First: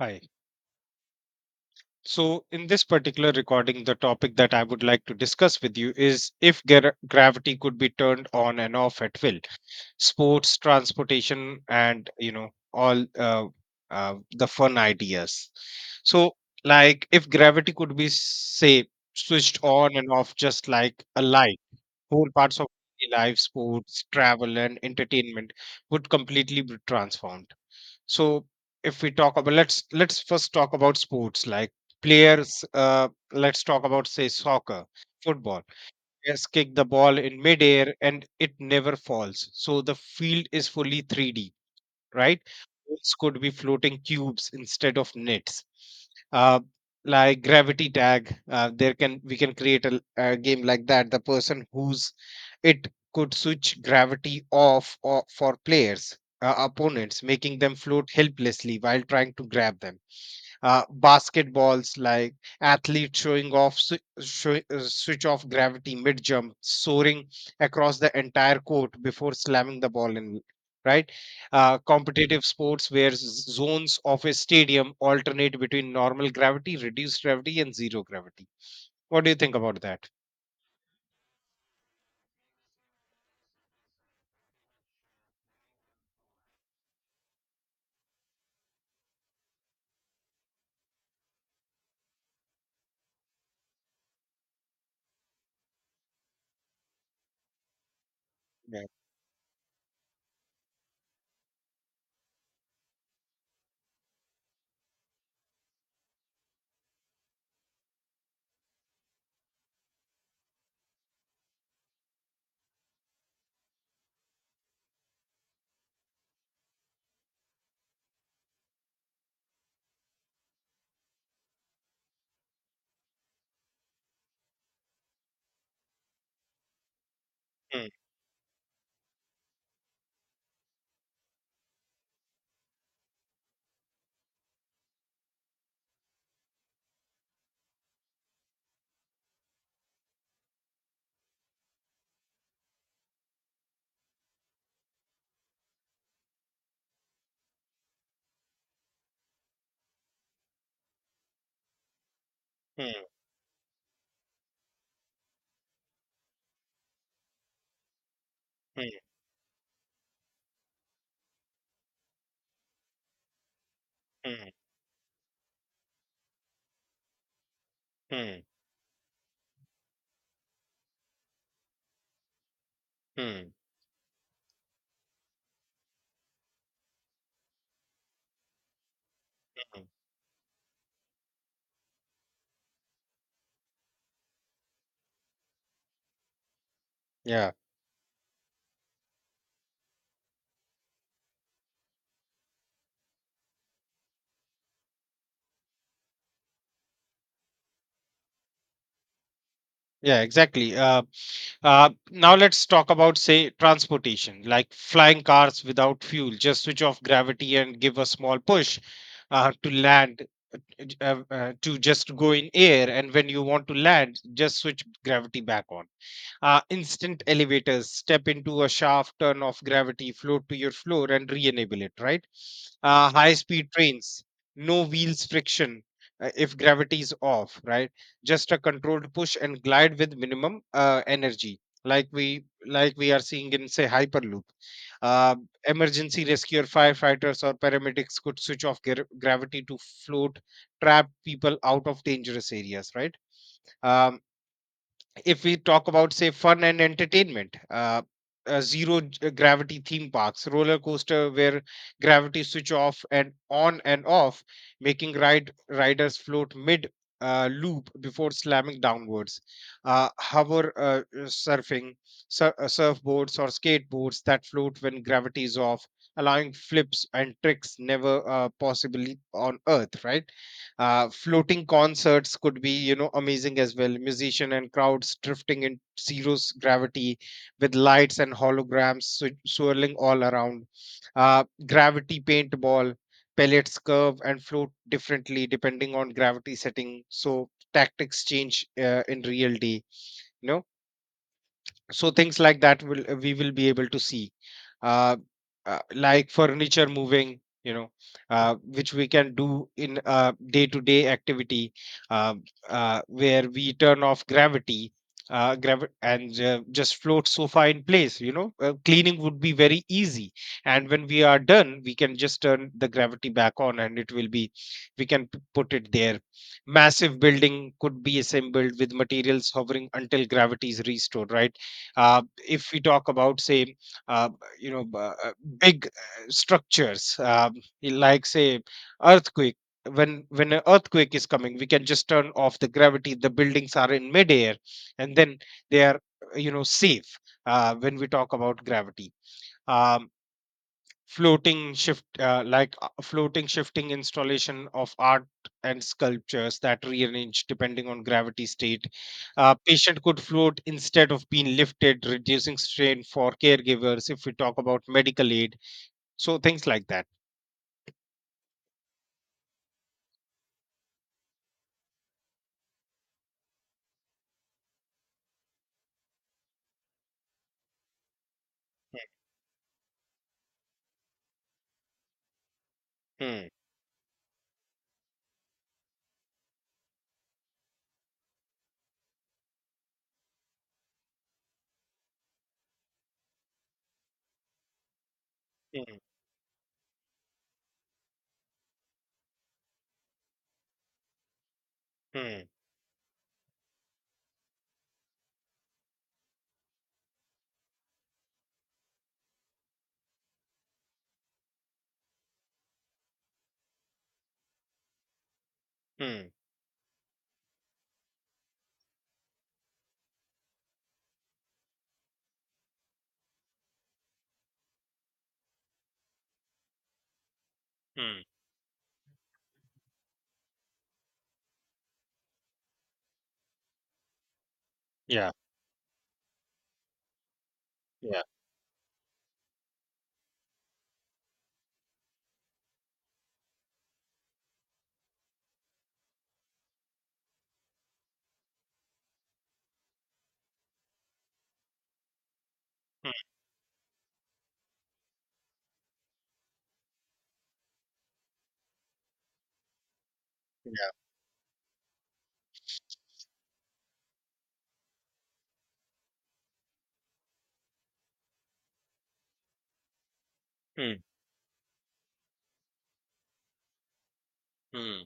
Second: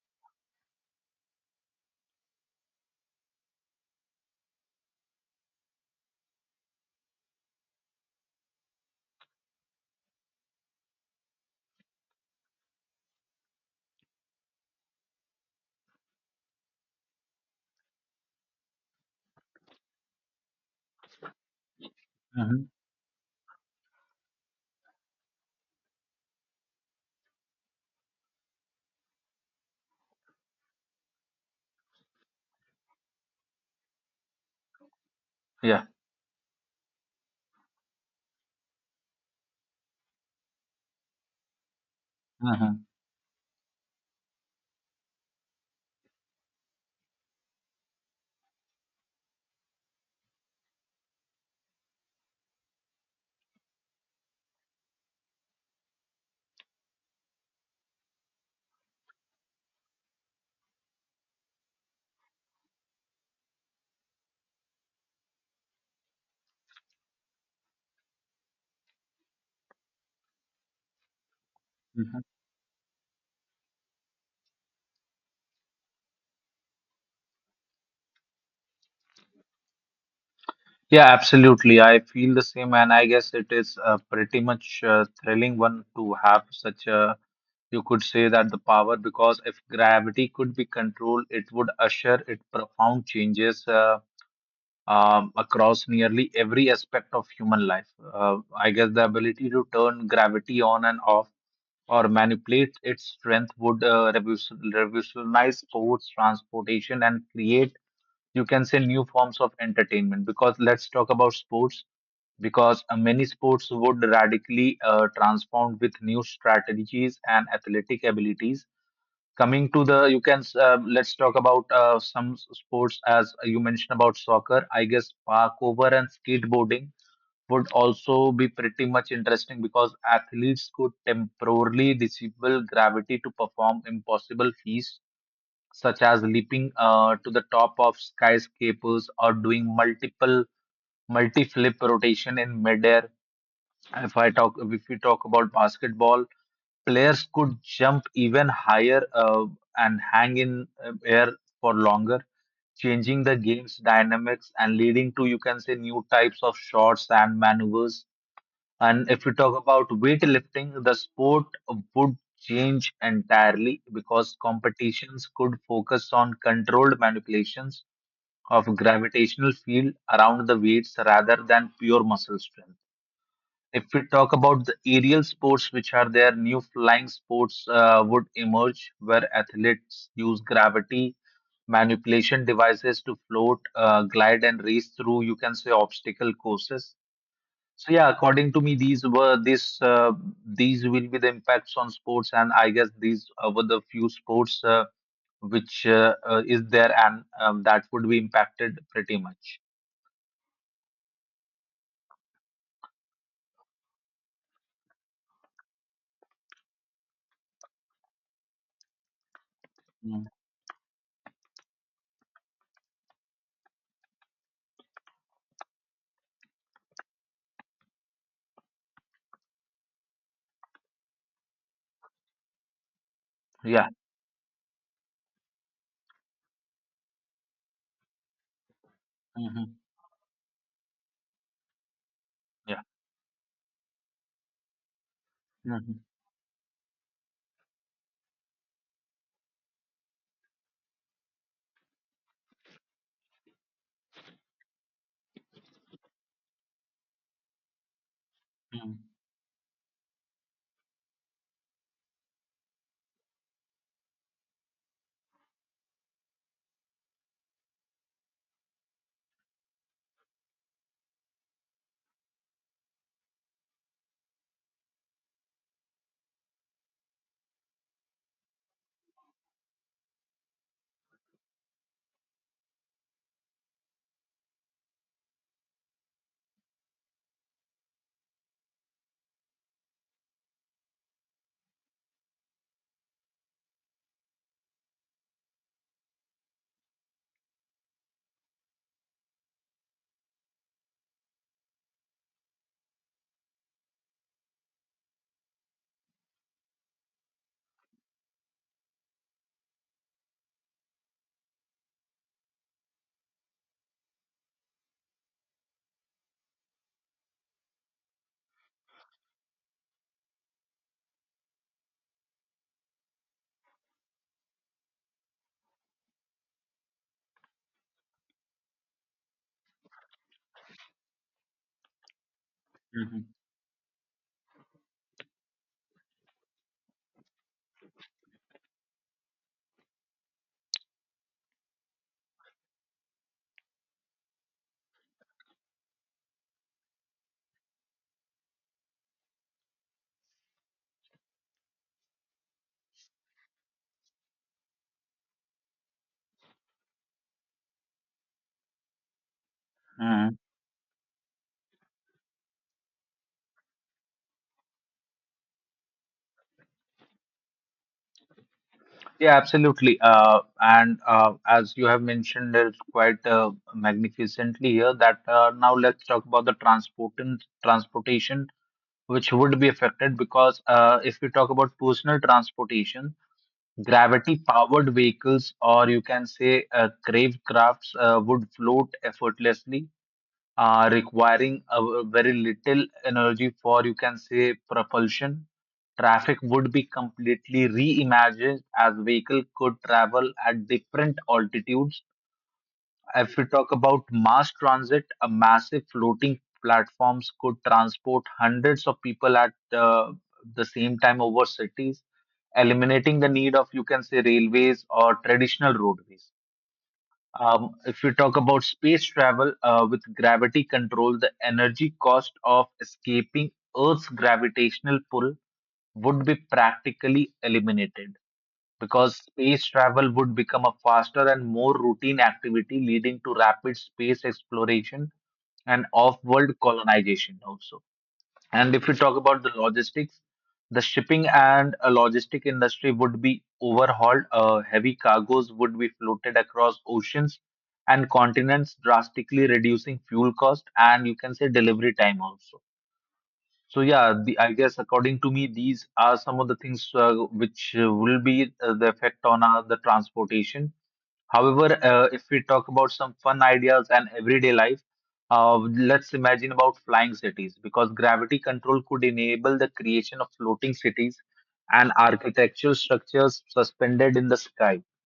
Hi. So, in this particular recording, the topic that I would like to discuss with you is if gravity could be turned on and off at will. Sports, transportation, and all the fun ideas. So, like if gravity could be, say, switched on and off, just like a light, whole parts of Mhm. daily life, sports, travel, and entertainment would completely be transformed. So if we talk about, let's first talk about sports, like players, let's talk about, say, soccer, football. Yeah. Players kick the ball in midair and it never falls, so the field is fully 3D, right? Mhm. Balls could be floating cubes instead of nets. uh, like gravity tag, there can we can create a game like that. The person who's it could switch gravity off or for players, opponents, making them float helplessly while trying to grab them. Basketballs, like athletes showing off, switch off gravity mid jump, soaring across the entire court before slamming the ball in. Right, Mhm. competitive sports where zones of a stadium alternate between normal gravity, reduced gravity, and zero gravity. What do you think about that? Yeah, absolutely. I feel the same, and I guess it is pretty much thrilling one to have such a, you could say that the power, because if gravity could be controlled, it would usher it profound changes across nearly every aspect of human life. I Yeah. guess the ability to turn gravity on and off or manipulate its strength would revolutionize sports, transportation, and create, you can say, new forms of entertainment. Because let's talk about sports, because many sports would radically transform with new strategies and athletic abilities coming to the you can let's talk about some sports as you mentioned about soccer. I guess parkour and skateboarding would Hmm. also be pretty much interesting, because athletes could temporarily disable gravity to perform impossible feats such as leaping to the top of skyscrapers or doing multiple multi-flip rotation in midair. If we talk about basketball, players could jump even higher and hang in air for longer, Hmm. changing the game's dynamics and leading to, you can say, new types of shots and maneuvers. Hmm. And if we talk about weightlifting, the sport would change entirely, because Hmm. competitions could focus on controlled manipulations Hmm. of gravitational field around the weights rather than pure muscle strength. Hmm. If we talk about the aerial sports which are there, new flying sports would emerge where Mhm. athletes use gravity manipulation devices to float, glide, and race through, you can say, obstacle courses. Yeah. So yeah, according to me, these were this these will be the impacts on sports, and I guess these were the few sports which is there, and that would be impacted pretty much. Yeah, exactly. Now let's talk about, say, transportation, like flying cars without fuel. Just switch off gravity and give a small push to land, Mm. To just go in air. And when you want to land, just switch gravity back on. Instant elevators: step into a shaft, turn off gravity, float to your floor, and re-enable it, right? High speed Yeah, trains, no wheels, friction, if gravity is off, right? Just a controlled push and hmm, glide with minimum energy, like we yeah, like we are seeing in, say, hyperloop. uh, hmm, Emergency rescuer, firefighters, or paramedics could switch off gravity to float, trap people out of dangerous areas, right? um, if we talk about, say, fun and entertainment, hmm, zero gravity theme parks, roller coaster where gravity switch off and on and off, making riders float mid loop before slamming downwards. Hover surfing, surfboards or skateboards that float when gravity is off, allowing flips and tricks never possibly on earth, right? Floating concerts could be, amazing as well, musician and crowds drifting in zero gravity with lights and holograms swirling all around. Gravity paintball: pellets curve and float differently depending on gravity setting, so tactics change in real day. No, so things like that will, we will be able to see. uh, like furniture moving, you know, which we can do in a day to day activity, uh, where we turn off gravity, gravi- and just float sofa in place, you know. Cleaning would be very easy, and when we are done we can just turn the gravity back on and it will be, we can put it there. Massive building could be assembled with materials hovering until gravity is restored, right? uh, if we talk hmm, about, say, uh, you know b- uh, big structures, like, say, earthquake. When an earthquake is coming, we can just turn off the gravity, the buildings are in midair and then they are, you know, safe. When we talk about gravity, um, floating shift like floating shifting installation of art and sculptures that rearrange depending on gravity state. Patient could hmm, float instead of being lifted, reducing strain for caregivers, if we talk about medical aid. So things like that. yeah, absolutely. And as you have mentioned, it's quite magnificently here that now let's talk about the transport and transportation, which would be affected, because if we talk about personal transportation. Hmm. Gravity-powered vehicles, or you can say crave crafts, would float effortlessly, requiring a very little energy for, you can say, propulsion. Hmm. Traffic would be completely reimagined as vehicle could travel at different altitudes. Hmm. If we talk about mass transit, a massive floating platforms could transport hundreds of people at the same time over cities, eliminating the need of, you can say, railways or traditional Hmm. roadways. If we talk about space travel with gravity control, the energy cost of escaping Earth's gravitational pull would be practically eliminated, Hmm. because space travel would become a faster and more routine activity, leading to rapid space exploration Yeah. and off world colonization also. Yeah. And if we talk about the logistics, the shipping and logistic industry would be overhauled. Heavy cargoes would be floated across oceans and continents, drastically reducing fuel cost and, you can say, delivery time also. Hmm. So yeah, the, I guess according to me, these are some of the things which will be the effect on the transportation. Yeah. However, if we talk about some fun ideas and everyday life, let's imagine about flying cities, because gravity control could enable the creation of floating Hmm. cities and architectural structures suspended in the sky. Hmm.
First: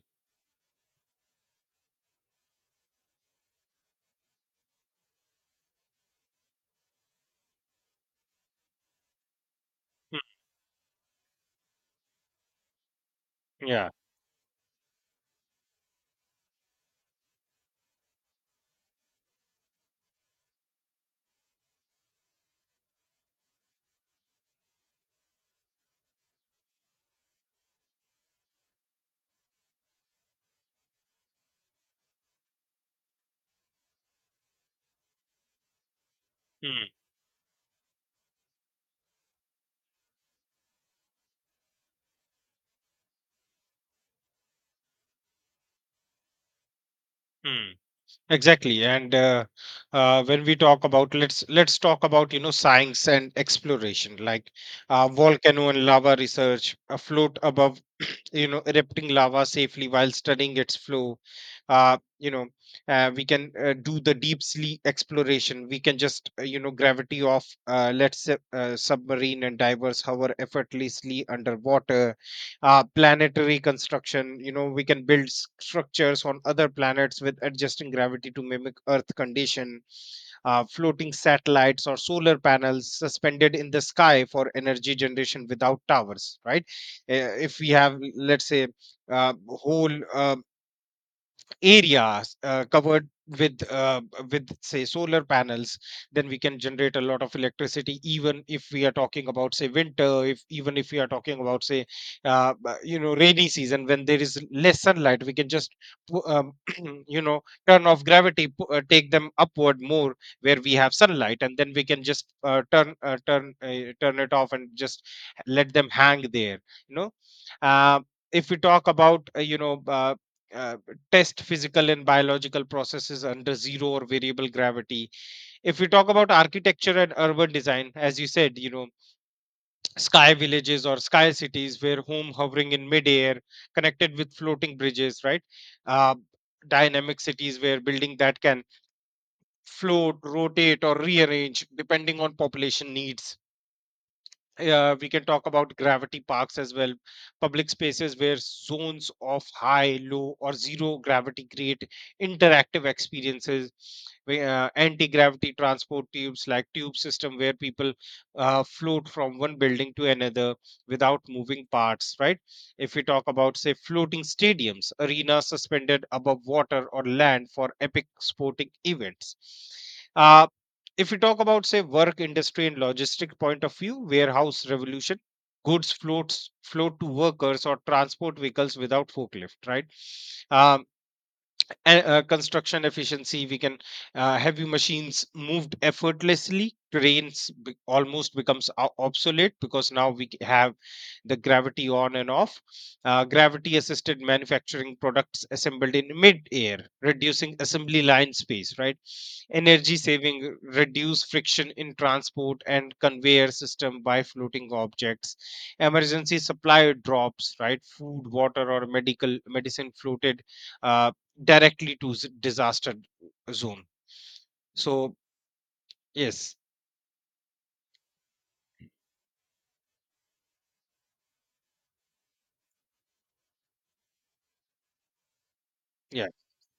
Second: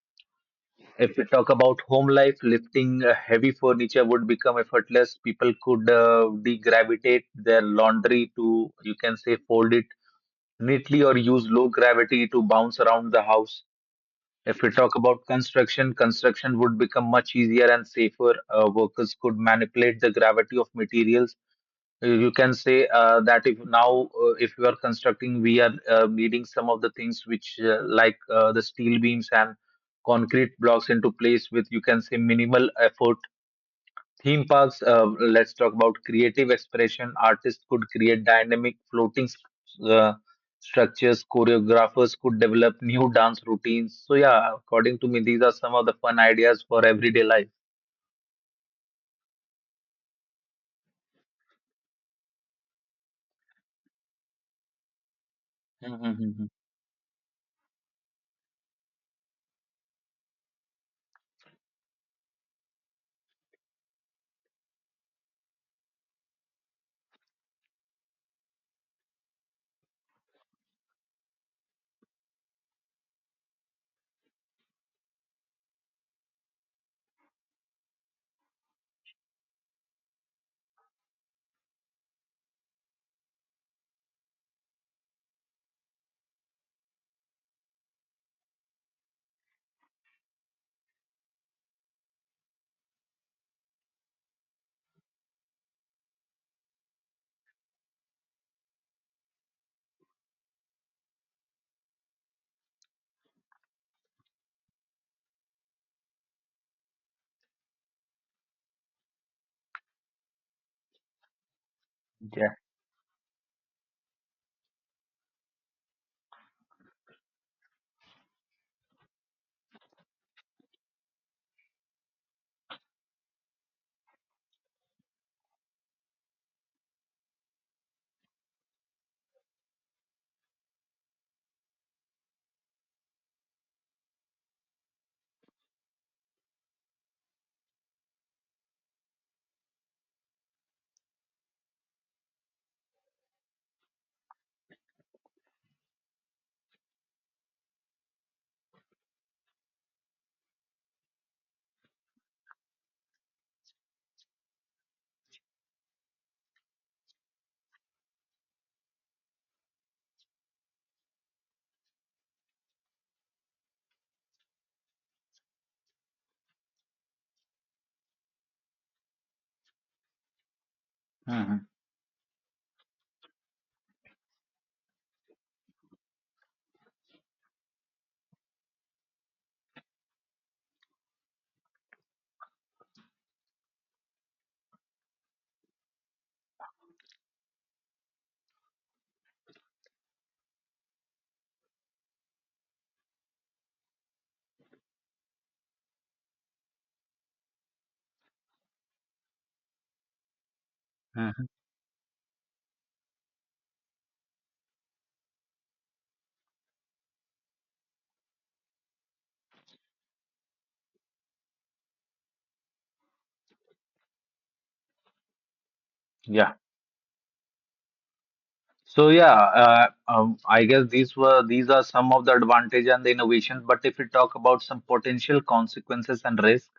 If we talk about home life, lifting heavy furniture would become effortless. People could degravitate their laundry to, you can say, fold it Hmm. neatly, or use low gravity to bounce around the house. Yeah. If we talk about construction, construction would become much easier and safer. Workers could manipulate the gravity of materials. You can say that if now, if we are constructing, we are needing some of the things which, like the steel beams and concrete blocks into place with, you can say, minimal effort. Theme parks. Let's talk about creative Hmm. expression. Artists could create dynamic floating structures, choreographers could develop new dance routines. So, yeah, according to me, these are some of the fun ideas for everyday life. Hmm. Exactly. And when we talk about, let's talk about, you know, science and exploration, like, volcano and lava Mm-hmm. research, afloat above you know, erupting lava safely while studying its flow. You know, we can do the deep sea exploration. We can just, you know, gravity off. Uh, let's say submarine and divers hover effortlessly underwater. Planetary construction, you know, we can build structures on other planets with adjusting gravity to mimic earth condition. Floating satellites or solar panels suspended in the sky for energy generation without towers, right? If we have, let's say, whole areas covered with, with, say, solar panels, then we can generate a lot of electricity, even if we are talking about, say, winter, if even if we are talking about, say, you know, rainy season when there is less sunlight. We can just, pu- um, you know, turn off gravity, take them upward more where we have sunlight, and then we can just Yeah. Turn it off and just let them hang there, you know. uh, if we talk about, uh, test physical and biological processes under zero or variable gravity. If we talk about architecture and urban design, as you said, you know, sky villages or sky cities where home hovering in midair, connected with floating bridges, right? uh, Dynamic cities where building that can float, rotate, or rearrange depending on population needs. We can talk about gravity parks as well, public spaces where zones of high, low, or zero gravity create interactive experiences, where, anti-gravity transport tubes, like tube system where people float from one building to another without moving parts, right? If we talk about, say, floating stadiums, arenas suspended above water or land for epic sporting events. Uh, if we talk Mm-hmm. about, say, work industry and logistic point of view, warehouse revolution: goods float to workers or transport vehicles without forklift, right? um, and, construction efficiency. We can, heavy machines moved effortlessly, trains almost becomes obsolete, because now we have the gravity on and off. Gravity assisted manufacturing, products assembled in mid air, reducing assembly line space, right? Energy saving, reduce Mm-hmm. friction in transport and conveyor system by floating objects. Emergency supply drops, right? Food, water, or medical medicine floated uh, directly to disaster zone. So Yeah. yes. So yeah, I guess these are some of the advantage and the innovations. But if we talk about some potential consequences Yeah. and risk,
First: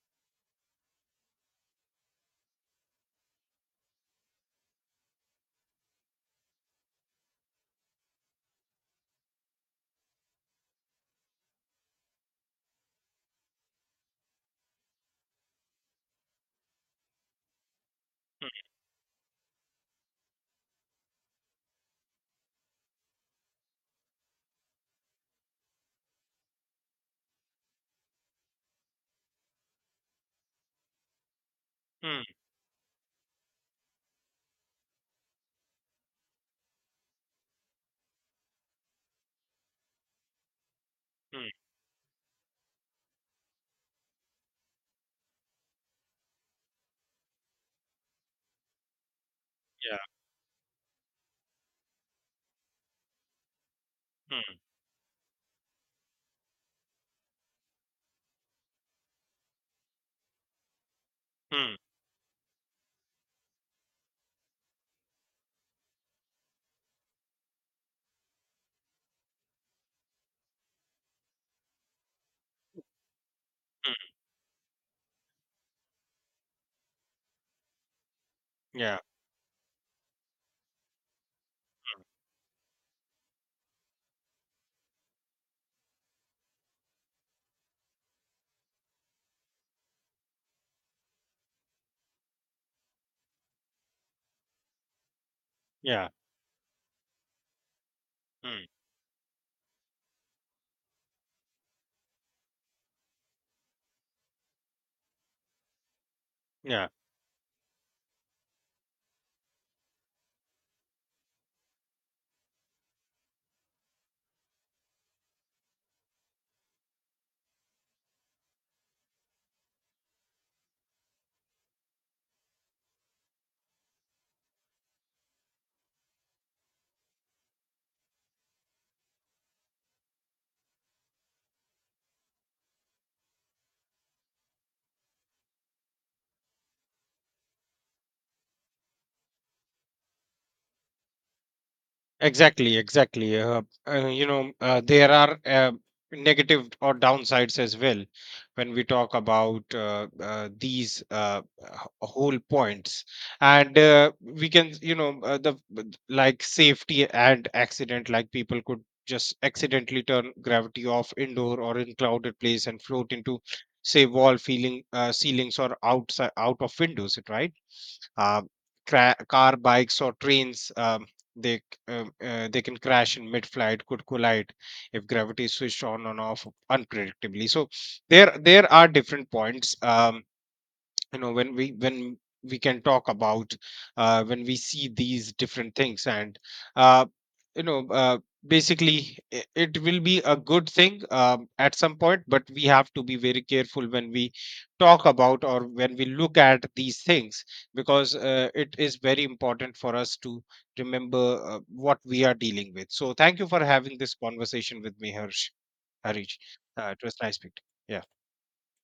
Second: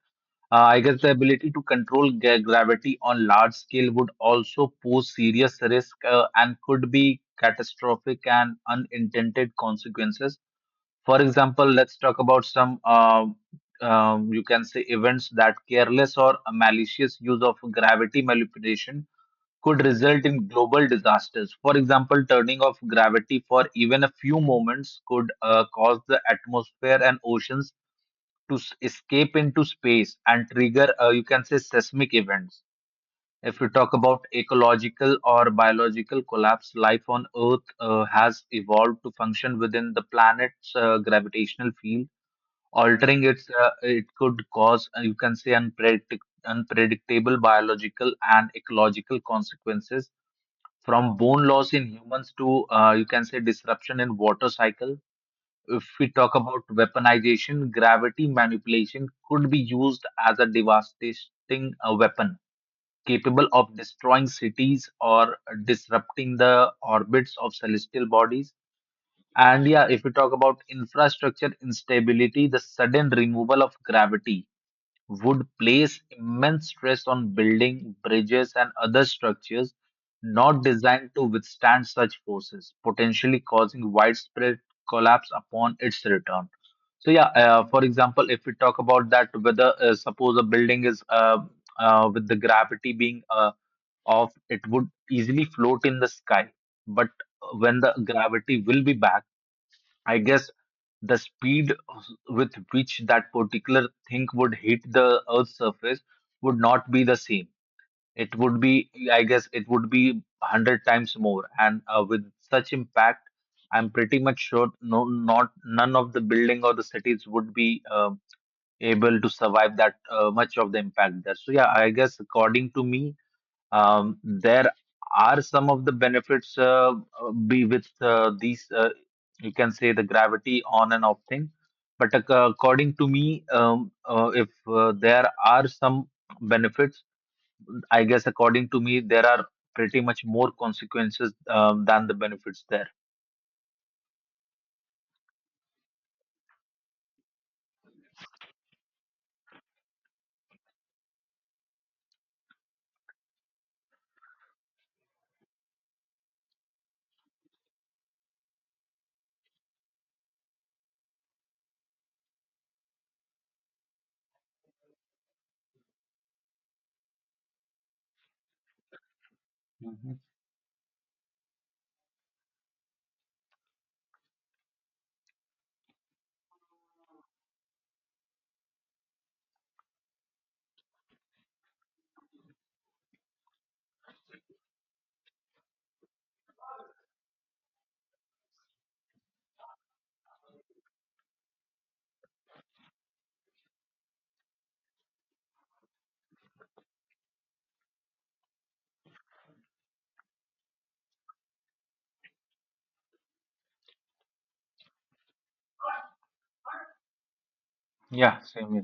I guess the ability to control gravity on large scale would also pose serious risk, and could be catastrophic and unintended consequences. For example, let's talk about some, you can say, events that careless or malicious use of gravity Mm. manipulation could result in global disasters. For example, turning off gravity for even a few moments could cause the atmosphere and oceans to escape into space and trigger, you can say, seismic Mm. events. If we talk about ecological or biological collapse, life on Earth has evolved to function within the planet's Mm. gravitational field. Altering its, it could cause, you can say, unpredictable biological and ecological Yeah. consequences, from bone loss in humans to, you can say, disruption in water Mm. cycle. If we talk about weaponization, gravity manipulation could be used as a devastating Mm. Weapon capable of destroying cities or disrupting the orbits of celestial bodies. And yeah, if we talk about infrastructure instability, the sudden removal of Mm. gravity would place immense stress on building, bridges and Yeah. other structures not designed to withstand such forces, potentially causing widespread collapse upon its return. So, yeah, for example, if we talk about that, whether suppose a building is with the gravity being off, it would easily float in Yeah. the sky. But when the gravity Mm. will be back, I guess the speed with which that particular thing would hit the earth's surface would Yeah. not be the same. It would be 100 times more, and with such impact, I'm pretty much sure no not none of the building or the cities would be able to survive that much of the impact there. So yeah, I guess according to me, there are some of the benefits be with these, you can say, the gravity on and off thing. But according to me, if there are some benefits, I guess according to me, there are pretty much more consequences, than the benefits Exactly, there. exactly. You know, there are, negative or downsides as well when we talk about these, whole points. And we can, you know, the but like safety and accident, like people could just accidentally turn gravity off indoor or in crowded place and float into, say, wall, feeling ceilings or outside out of windows, right? uh, Car, bikes, or Mhm. trains, they c- they can crash in mid flight, could collide if gravity is switched on and off unpredictably. So there are different points, you know, when we can talk about, when we see these different things. And, uh, you know, basically, it will be a good thing, at some point, but we have to be very careful when we talk about or when we look at these things, because it is very important for us to remember what we are dealing with. So thank you for having this conversation with me, harsh Harish. Uh, it was nice speaking. Yeah. Yeah, same here.